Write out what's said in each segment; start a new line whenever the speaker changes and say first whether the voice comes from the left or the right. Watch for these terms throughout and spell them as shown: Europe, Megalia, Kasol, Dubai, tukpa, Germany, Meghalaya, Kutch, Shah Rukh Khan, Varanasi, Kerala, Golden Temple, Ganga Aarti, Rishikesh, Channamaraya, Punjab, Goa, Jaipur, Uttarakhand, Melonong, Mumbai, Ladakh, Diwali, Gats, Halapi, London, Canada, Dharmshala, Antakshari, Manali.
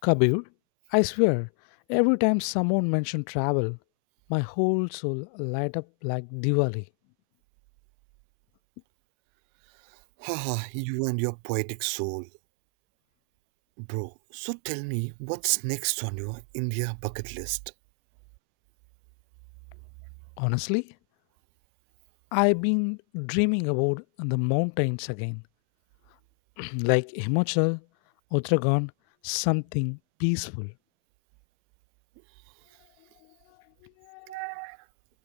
left: Kabir, I swear, every time someone mentioned travel, my whole soul light up like Diwali.
right: Haha, you and your poetic soul. Bro, so tell me, what's next on your India bucket list?
left: Honestly, I've been dreaming about the mountains again, like Himachal, Uttarakhand, something peaceful.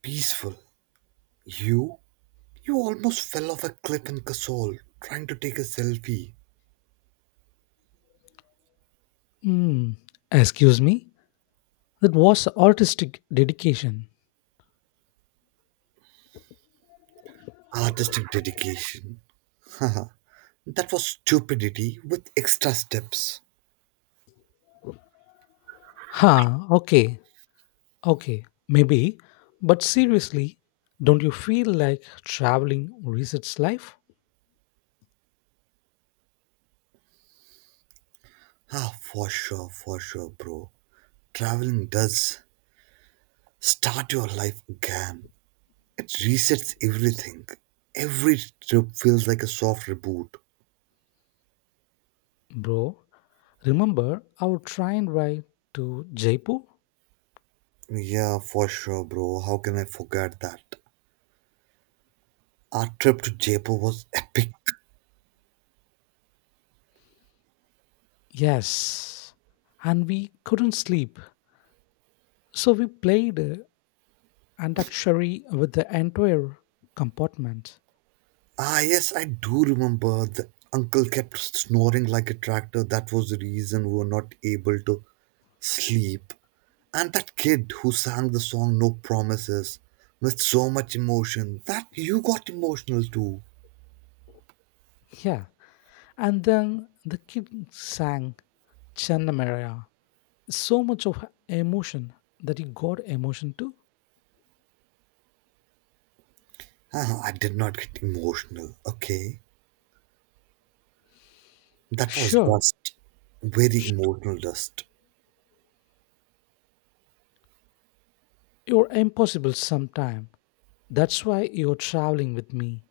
right: Peaceful. You? You almost fell off a cliff in Kasol trying to take a selfie.
left: Hmm, excuse me? That was artistic dedication.
right: Artistic dedication. Haha, that was stupidity with extra steps.
left: Huh, okay, okay, maybe. But seriously, don't you feel like traveling resets life?
right: Ah, for sure, bro. Traveling does. Start your life again. It resets everything. Every trip feels like a soft reboot.
left: Bro, remember our train ride to Jaipur?
right: Yeah, for sure, bro. How can I forget that? Our trip to Jaipur was epic.
left: Yes. And we couldn't sleep. So we played Antakshari with the entire compartment.
right: Ah, yes, I do remember. The uncle kept snoring like a tractor. That was the reason we were not able to sleep. And that kid who sang the song No Promises with so much emotion that you got emotional too.
left: Yeah. And then the kid sang Channamaraya. So much of emotion that he got emotion too.
right: Ah, I did not get emotional, okay? That was
left: Sure.
right: dust. Very
left: sh-
right: emotional dust.
left: You're impossible sometime. That's why you're traveling with me.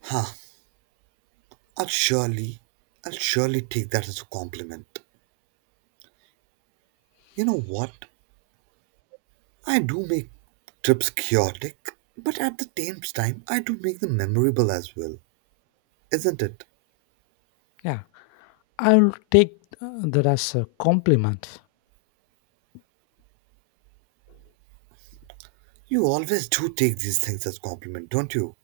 right: Ha, I'll surely, I'll surely take that as a compliment. You know what? I do make trips chaotic, but at the same time, I do make them memorable as well, isn't it?
left: Yeah. I'll take that as a compliment.
right: You always do take these things as compliment, don't you?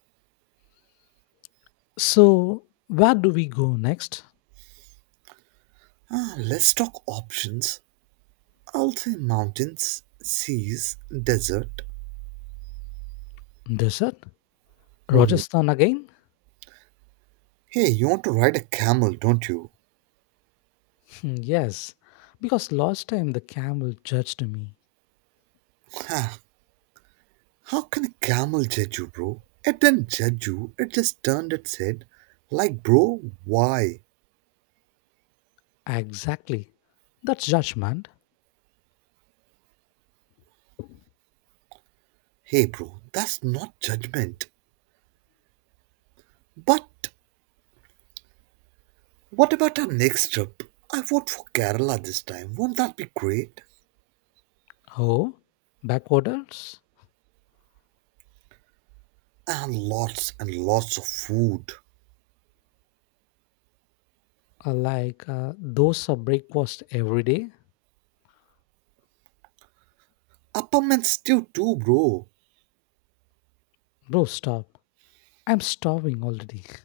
left: So, where do we go next?
right: Ah, let's talk options. I'll say mountains, seas, desert.
left: Desert?
right: Hmm.
left: Rajasthan again?
right: Hey, you want to ride a camel, don't you?
left: Hmm, yes, because last time the camel judged me.
right: Ha! How can a camel judge you, bro? It didn't judge you. It just turned and said, like, bro, why?
left: Exactly. That's judgment.
right: Hey, bro, that's not judgment. But what about our next trip? I vote for Kerala this time. Won't that be great?
left: Oh, backwaters?
right: And lots of food.
left: Like those are breakfast every day?
right: Appam and stew too, bro.
left: Bro, stop. I'm starving already.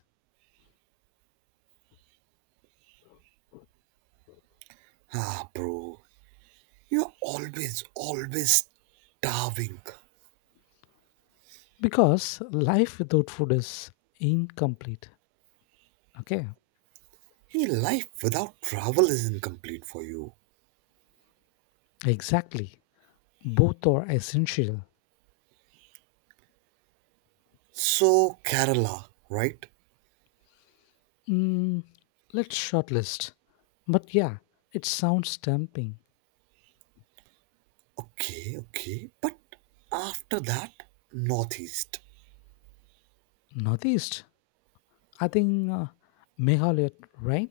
right: Ah, bro, you're always, always starving.
left: Because life without food is incomplete. Okay,
right: Hey, life without travel is incomplete for you.
left: exactly. Both are essential.
right: So, Kerala, right?
left: Mm, let's shortlist. But yeah, it sounds tempting.
right: Okay, okay. But after that, Northeast.
left: Northeast, I think Meghalaya, right?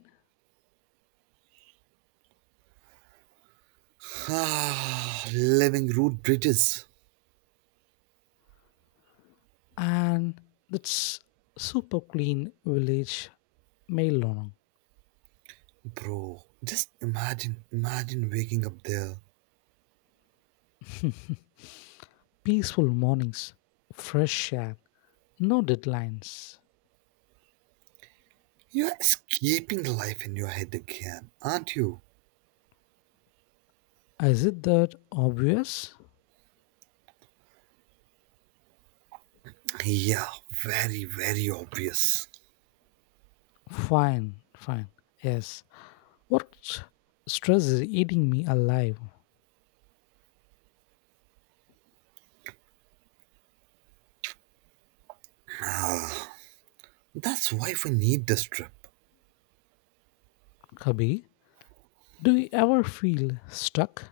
right: Ah, living root bridges.
left: And that's super clean village, Melonong.
right: Bro, just imagine waking up there.
left: Peaceful mornings, fresh air, no deadlines.
right: You're escaping the life in your head again, aren't you?
left: Is it that obvious?
right: Yeah, very, very obvious.
left: Fine, fine. Yes. What stress is eating me alive,
right: That's why we need this trip.
left: Kabi? Do you ever feel stuck?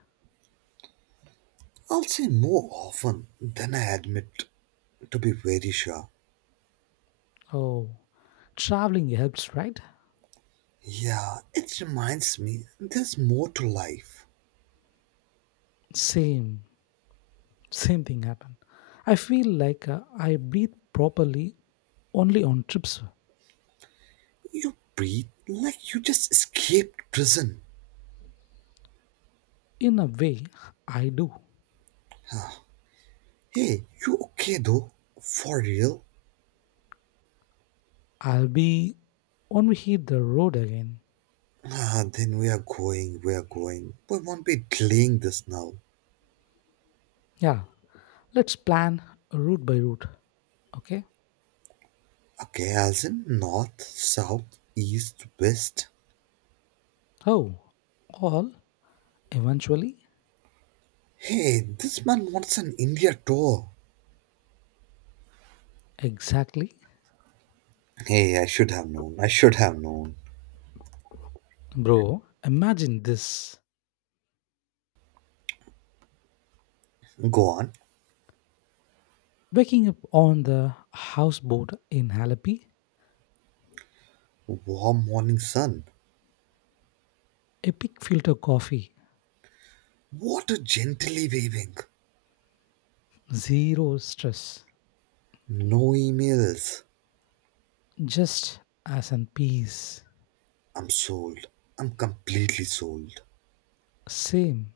right: I'll say more often than I admit, to be very sure.
left: Oh, traveling helps, right?
right: Yeah, it reminds me there's more to life.
left: Same, same thing happened. I feel like I breathe properly only on trips.
right: You breathe like you just escaped prison.
left: In a way, I do.
right: Hey, you okay though? For real?
left: I'll be when we hit the road again.
right: Ah, then we are going. We won't be delaying this now.
left: Yeah, let's plan route by route. Okay.
right: Okay, as in north, south, east, west.
left: Oh, all eventually,
right: Hey, this man wants an India tour.
left: exactly,
right: Hey, I should have known.
left: bro. Imagine this:
right: Go on.
left: waking up on the houseboat in Halapi,
right: Warm morning sun.
left: epic filter coffee,
right: Water gently waving.
left: zero stress.
right: No emails.
left: Just as in peace.
right: I'm sold. I'm completely sold.
left: Same.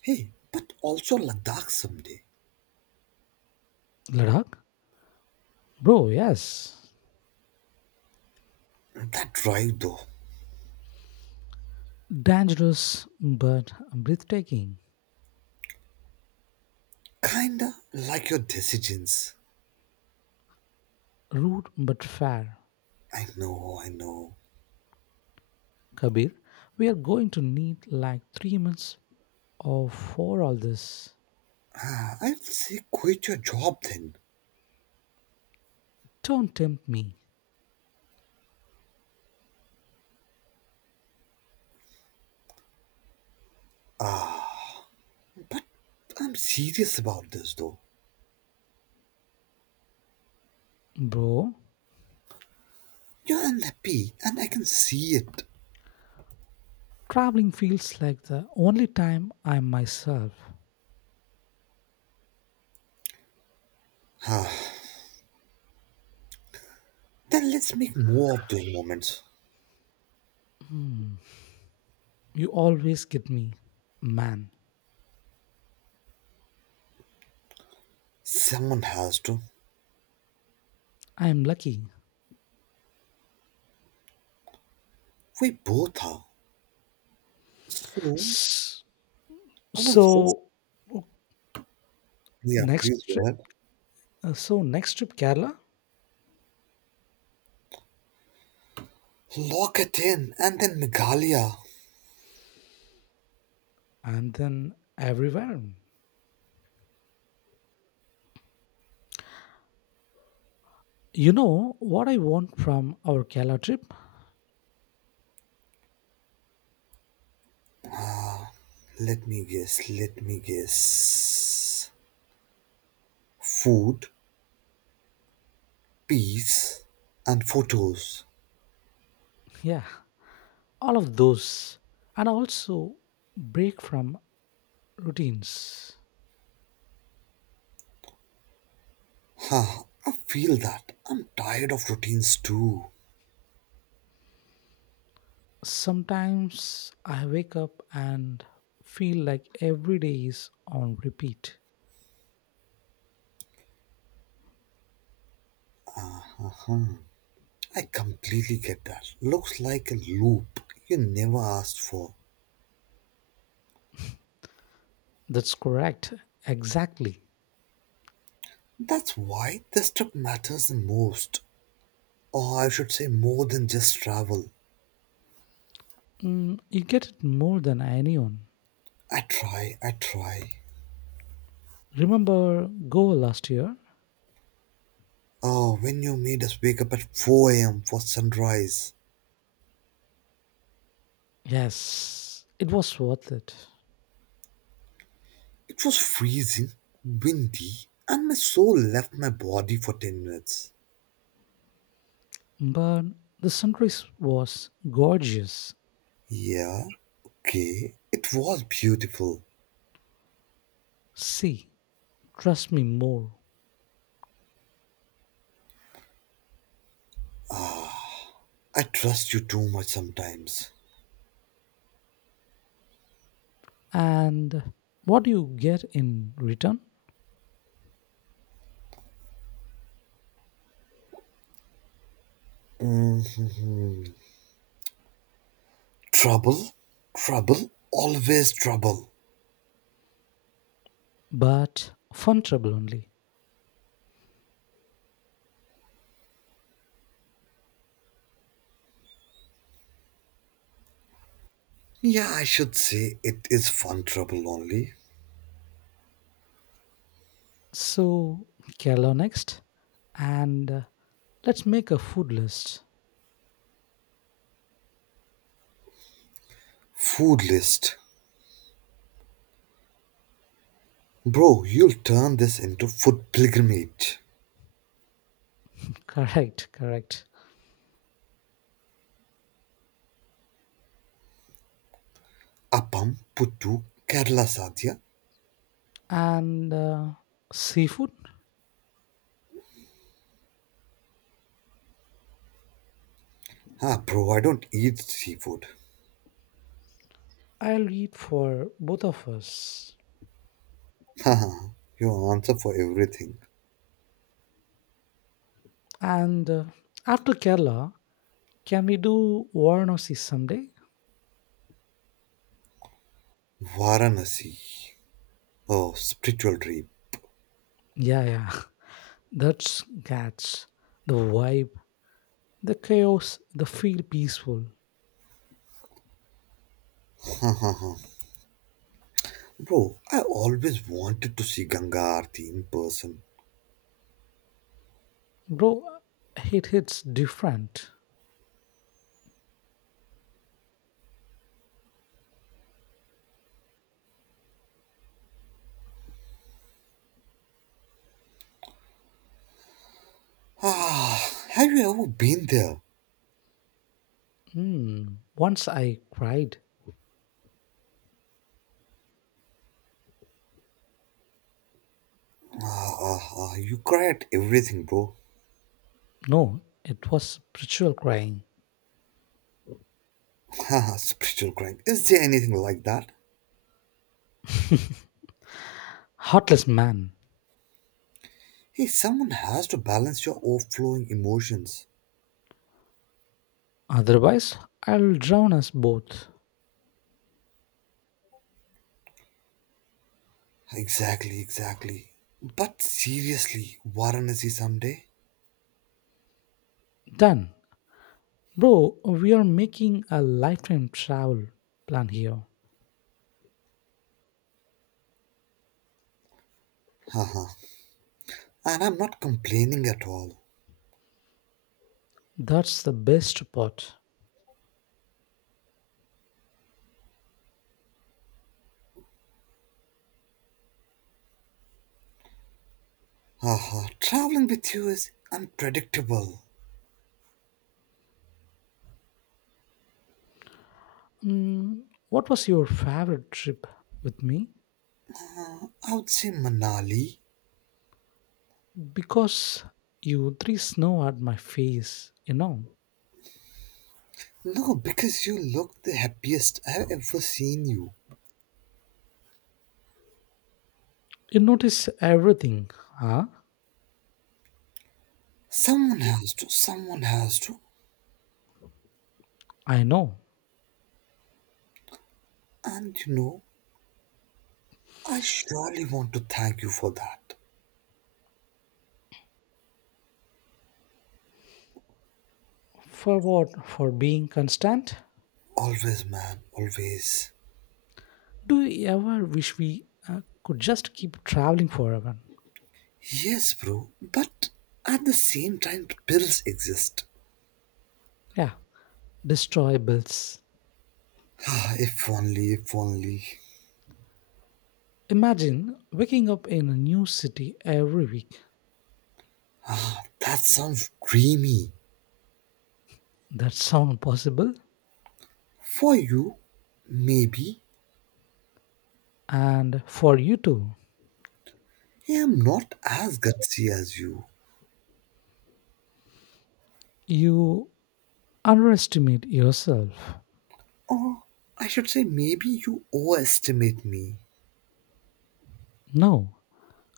right: Hey, but also Ladakh someday.
left: Ladakh? Bro, yes.
right: That drive though.
left: Dangerous but breathtaking.
right: Kinda like your decisions.
left: Rude but fair.
right: I know, I know.
left: Kabir, we are going to need like 3 months of for all this.
right: Ah, I'd say quit your job then.
left: Don't tempt me.
right: But I'm serious about this though.
left: Bro,
right: You're unhappy and I can see it.
left: traveling feels like the only time I'm myself.
right: Then let's make more of those moments.
left: Hmm. You always get me. Man,
right: Someone has to.
left: I am lucky.
right: We both are. So,
left: S-
right: I was just.
left: So,
right: Yeah,
left: next
right: please go ahead.
left: so next trip Kerala
right: Lock it in and then Megalia.
left: and then everywhere. You know what I want from our Kerala trip?
right: Let me guess. Food, peace, and photos.
left: Yeah, all of those. And also break from routines.
right: Huh, I feel that. I'm tired of routines too.
left: Sometimes I wake up and feel like every day is on repeat.
right: I completely get that. Looks like a loop you never asked for.
left: That's correct. Exactly.
right: That's why this trip matters the most. Or I should say, more than just travel.
left: You get it more than anyone.
right: I try, I try.
left: Remember Goa last year?
right: Oh, when you made us wake up at 4 a.m. for sunrise,
left: Yes, it was worth it.
right: it was freezing, windy, and my soul left my body for 10 minutes.
left: But the sunrise was gorgeous.
right: Yeah, okay, it was beautiful.
left: See, trust me more.
right: I trust you too much sometimes.
left: And what do you get in return?
right: Hmm, trouble? Trouble? Always trouble.
left: But fun trouble only.
right: Yeah, I should say it is fun trouble only.
left: So, Kerala next. And let's make a food list.
right: Food list. Bro, you'll turn this into food pilgrimage.
left: Correct, correct.
right: Appam, puttu, Kerala sadhya.
left: And seafood?
right: Ah, bro, I don't eat seafood.
left: I'll read for both of us.
right: Haha, your answer for everything.
left: And after Kerala, can we do Varanasi someday?
right: Varanasi. Oh, spiritual dream.
left: Yeah, yeah. That's Gats. The vibe, the chaos, the feel peaceful.
right: Bro, I always wanted to see Ganga Aarti in person.
left: Bro, it hits different.
right: Ah, have you ever been there?
left: Hmm. Once I cried.
right: Ah, ah, ah, you cry at everything, bro.
left: No, it was spiritual crying.
right: Haha, spiritual crying. Is there anything like that?
left: Heartless man.
right: Hey, someone has to balance your overflowing emotions.
left: Otherwise, I'll drown us both.
right: Exactly, exactly. But seriously, Varanasi someday?
left: Done. Bro, we are making a lifetime travel plan here.
right: Haha. And I'm not complaining at all.
left: That's the best part.
right: Haha, traveling with you is unpredictable.
left: Mm, what was your favorite trip with me?
right: I would say Manali.
left: Because you three snow at my face, you know.
right: No, because you look the happiest I've ever seen you.
left: You notice everything, huh?
right: Someone has to, someone has to.
left: I know.
right: And you know, I surely want to thank you for that.
left: For what? For being constant?
right: Always, man, always.
left: Do you ever wish we could just keep traveling forever?
right: Yes, bro, but at the same time, pills exist.
left: Yeah, destroy bills.
right: Ah, if only, if only.
left: Imagine waking up in a new city every week.
right: That sounds dreamy.
left: That sound possible?
right: For you, maybe.
left: And for you too.
right: I am not as gutsy as you.
left: You underestimate yourself.
right: I should say, maybe you overestimate me.
left: No,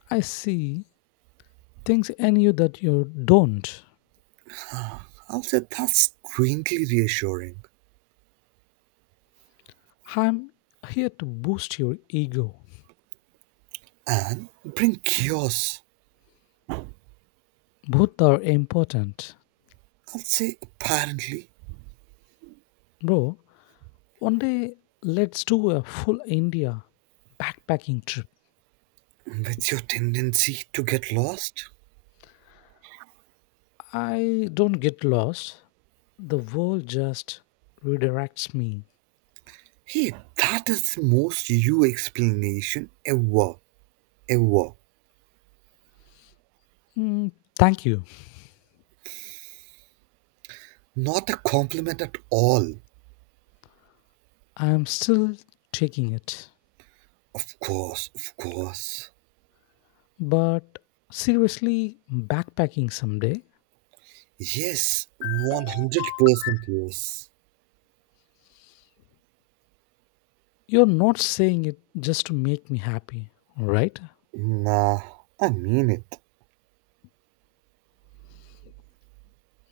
left: I see things in you that you don't.
right: I'll say that's strangely reassuring.
left: I'm here to boost your ego.
right: And bring chaos.
left: Both are important.
right: I'll say, apparently.
left: Bro, one day let's do a full India backpacking trip.
right: That's your tendency to get lost?
left: I don't get lost. The world just redirects me.
right: Hey, that is the most you explanation ever, ever.
left: Mm, thank you.
right: Not a compliment at all.
left: I'm still taking it.
right: Of course, of course.
left: But seriously, backpacking someday,
right: Yes, 100% yes.
left: you're not saying it just to make me happy, right?
right: Nah, I mean it.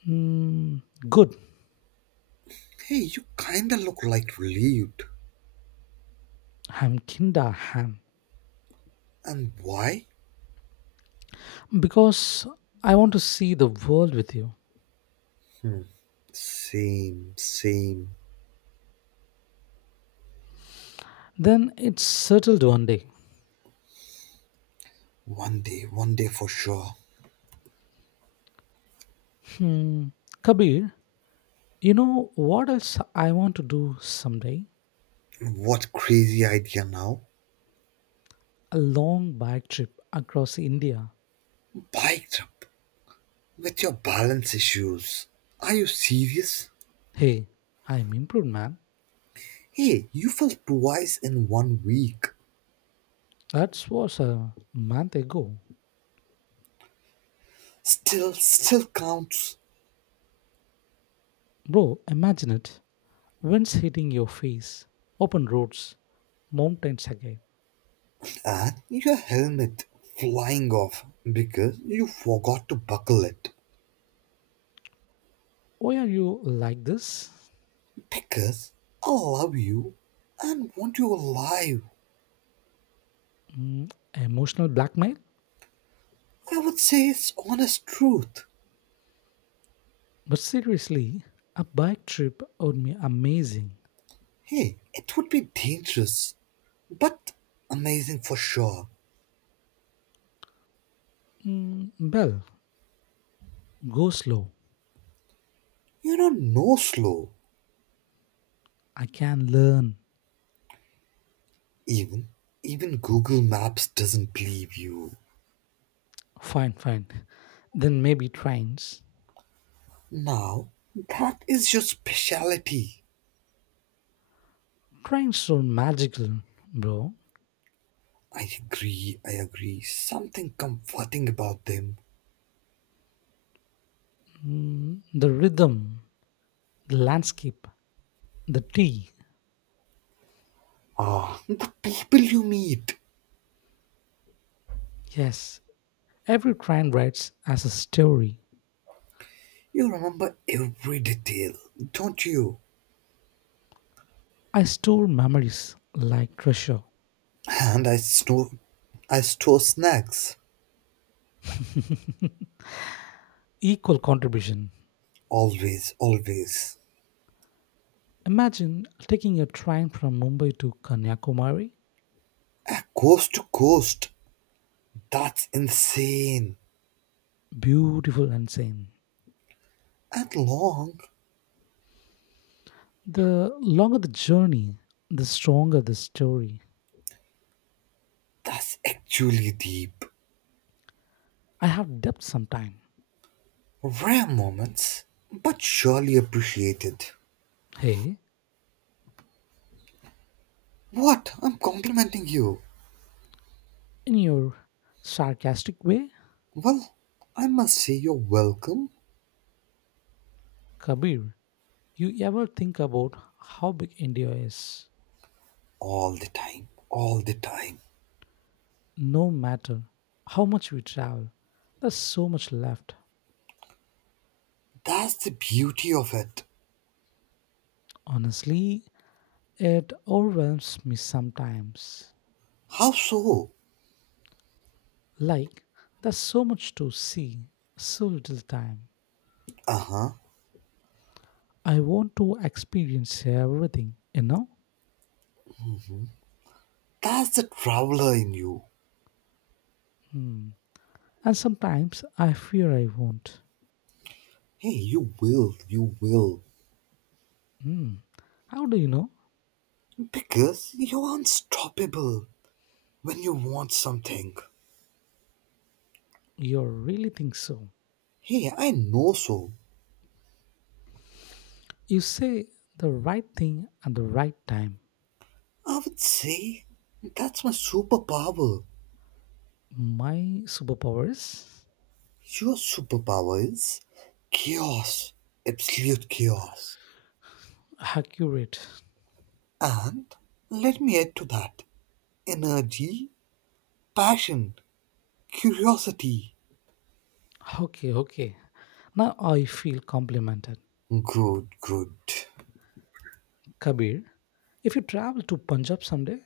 left: Mm, good.
right: Hey, you kinda look like relieved.
left: I'm kinda ham.
right: And why?
left: Because I want to see the world with you.
right: Same, same.
left: Then it's settled one day.
right: One day for sure.
left: Hmm. Kabir, you know what else I want to do someday?
right: What crazy idea now?
left: A long bike trip across India.
right: Bike trip. With your balance issues. Are you serious?
left: Hey, I'm improved, man.
right: Hey, you fell twice in one week.
left: That was a month ago.
right: Still, still counts.
left: Bro, imagine it. Winds hitting your face, open roads, mountains again.
right: And your helmet flying off because you forgot to buckle it.
left: Why are you like this?
right: Because I love you and want you alive.
left: Emotional blackmail?
right: I would say it's honest truth.
left: But seriously, a bike trip would be amazing.
right: Hey, it would be dangerous, but amazing for sure.
left: Well, go slow.
right: You don't know slow.
left: I can learn.
right: Even even Google Maps doesn't believe you.
left: Fine, fine. Then maybe trains.
right: Now, that is your specialty.
left: Trains are magical, bro.
right: I agree, I agree. Something comforting about them.
left: The rhythm, the landscape, the tea.
right: Ah, the people you meet.
left: Yes, every train writes as a story.
right: You remember every detail, don't you?
left: I store memories like treasure.
right: And I store snacks.
left: Equal contribution.
right: Always, always.
left: Imagine taking a train from Mumbai to Kanyakumari.
right: Ah, coast to coast. That's insane.
left: Beautiful and sane.
right: And long.
left: The longer the journey, the stronger the story.
right: That's actually deep.
left: I have depth sometime.
right: Rare moments, but surely appreciated.
left: Hey,
right: What? I'm complimenting you.
left: in your sarcastic way,
right: Well, I must say you're welcome
left: Kabir, you ever think about how big India is?
right: all the time, all the time.
left: No matter how much we travel, there's so much left.
right: That's the beauty of it.
left: Honestly, it overwhelms me sometimes.
right: How so?
left: Like, there's so much to see, so little time.
right: Uh huh.
left: I want to experience everything, you know?
right: That's the traveler in you.
left: Hmm. And sometimes I fear I won't.
right: Hey, you will, you will.
left: Hmm. How do you know?
right: Because you're unstoppable when you want something.
left: You really think so.
right: Hey, I know so.
left: You say the right thing at the right time.
right: I would say that's my superpower.
left: My superpower is
right: Your superpower is chaos, absolute chaos.
left: accurate.
right: And let me add to that energy, passion, curiosity.
left: Okay, okay. Now I feel complimented.
right: Good, good.
left: Kabir, if you travel to Punjab someday,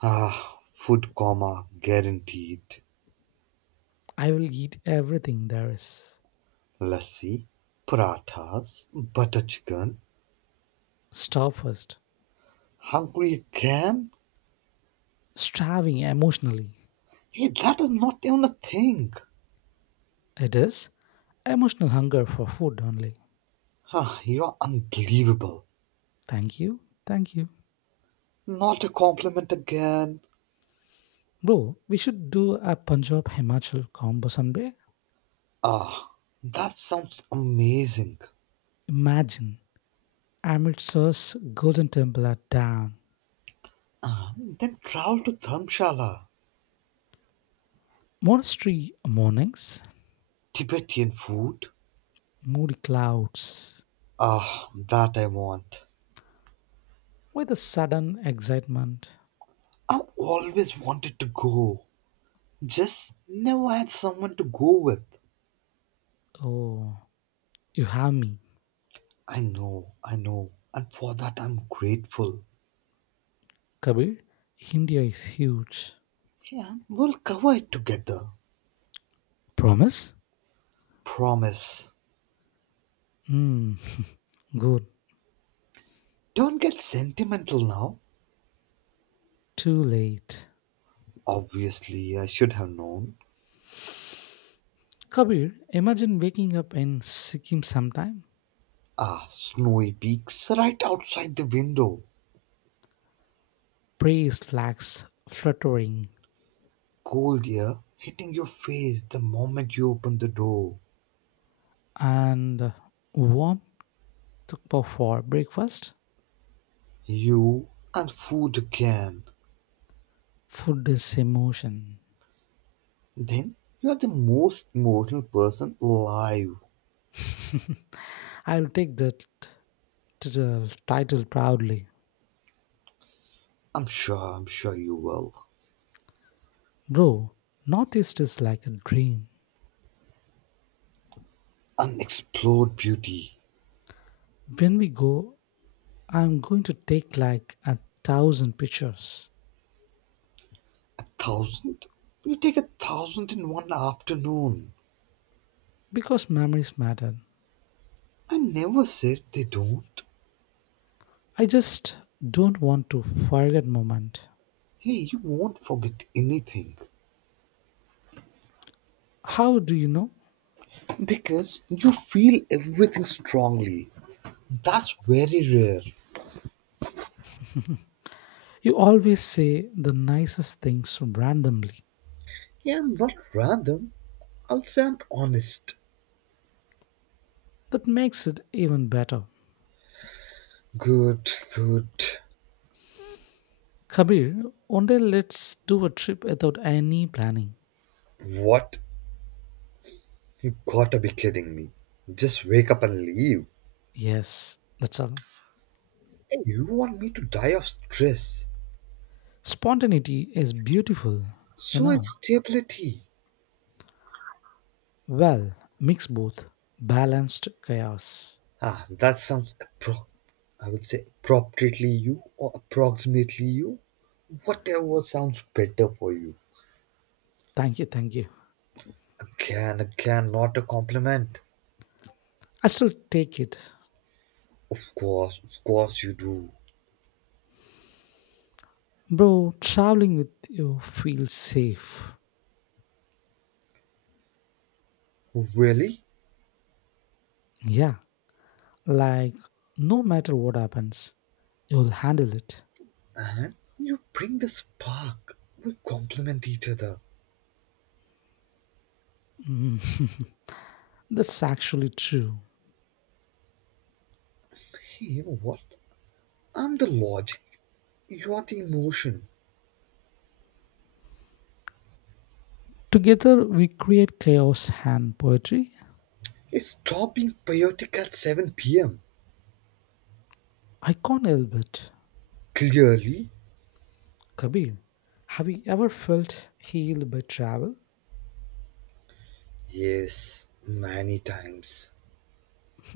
right: Ah, food coma guaranteed.
left: I will eat everything there is.
right: Lassi, parathas, butter chicken.
left: Starve first.
right: Hungry again?
left: Starving emotionally.
right: Hey, that is not even a thing.
left: It is emotional hunger for food only.
right: Ah, you're unbelievable.
left: Thank you. Thank you.
right: Not a compliment again.
left: Bro, we should do a Punjab Himachal combo someday.
right: Ah, that sounds amazing.
left: Imagine Amritsar's Golden Temple at dawn,
right: Then travel to Dharmshala.
left: monastery mornings,
right: Tibetan food?
left: moody clouds,
right: Ah, that I want.
left: with a sudden excitement.
right: I've always wanted to go, just never had someone to go with.
left: Oh, you have me,
right: I know, and for that I'm grateful.
left: Kabir. India is huge.
right: Yeah, we'll cover it together.
left: Promise?
right: Promise.
left: Hmm. Good.
right: Don't get sentimental now.
left: Too late.
right: Obviously, I should have known.
left: Kabir, imagine waking up in Sikkim sometime,
right: Ah, snowy peaks right outside the window.
left: praise flags fluttering,
right: Cold air hitting your face the moment you open the door.
left: and warm tukpa for breakfast.
right: You and food again.
left: Food is emotion.
right: Then you are the most emotional person alive.
left: I'll take the title proudly.
right: I'm sure you will.
left: Bro, Northeast is like a dream.
right: Unexplored beauty.
left: When we go, I'm going to take like a 1,000 pictures
right: A thousand? You take a thousand in one afternoon.
left: because memories matter.
right: I never said they don't.
left: I just don't want to forget moment.
right: Hey, you won't forget anything.
left: How do you know?
right: Because you feel everything strongly. That's very rare.
left: You always say the nicest things randomly.
right: Yeah, I'm not random. I'll say I'm honest.
left: That makes it even better.
right: Good, good.
left: Kabir, one day let's do a trip without any planning.
right: What? You gotta be kidding me. Just wake up and leave.
left: Yes, that's all.
right: Hey, you want me to die of stress?
left: Spontaneity is beautiful, you
right: So is
left: know.
right: stability.
left: Well, mix both. Balanced chaos.
right: Ah, that sounds appro- I would say appropriately you or approximately you. Whatever sounds better for you.
left: Thank you, thank you.
right: Again, again, not a compliment.
left: I still take it.
right: Of course you do.
left: Bro, traveling with you feels safe.
right: Really?
left: Yeah, like no matter what happens, you'll handle it.
right: And you bring the spark. We complement each other.
left: That's actually true.
right: Hey, you know what? I'm the logic. You're the emotion.
left: Together we create chaos and poetry.
right: It's stop being chaotic at 7 pm.
left: I can't.
right: Clearly?
left: Kabir, have you ever felt healed by travel?
right: Yes, many times.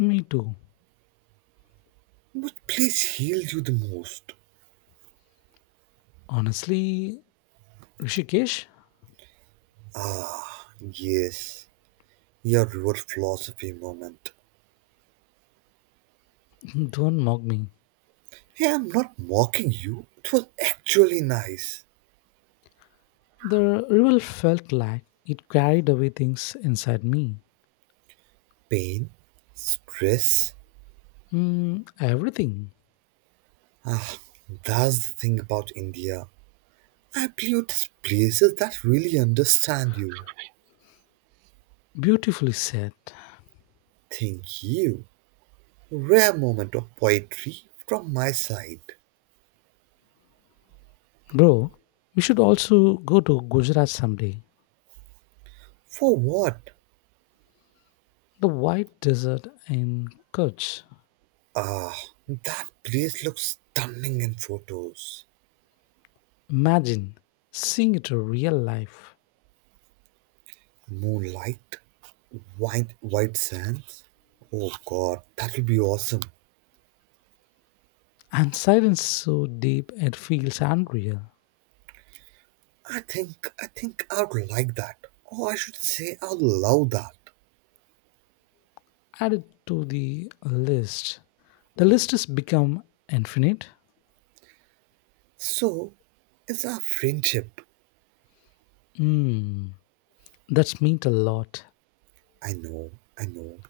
left: Me too.
right: What place healed you the most?
left: Honestly, Rishikesh,
right: Yes, your river philosophy moment.
left: don't mock me.
right: Hey, I'm not mocking you. It was actually nice.
left: The river felt like it carried away things inside me.
right: Pain, stress.
left: Mm, everything.
right: Ah, that's the thing about India. I believe there's places that really understand you.
left: Beautifully said.
right: Thank you. Rare moment of poetry from my side.
left: Bro, we should also go to Gujarat someday.
right: For what?
left: The white desert in Kutch.
right: Ah, that place looks stunning in photos.
left: Imagine seeing it in real life
right: Moonlight, white white sands. Oh God, that'll be awesome.
left: and silence so deep it feels unreal.
right: I think I would like that. Or I should say I would love that.
left: Add it to the list. The list has become infinite.
right: So, it's our friendship.
left: Hmm, that's meant a lot.
right: I know, I know.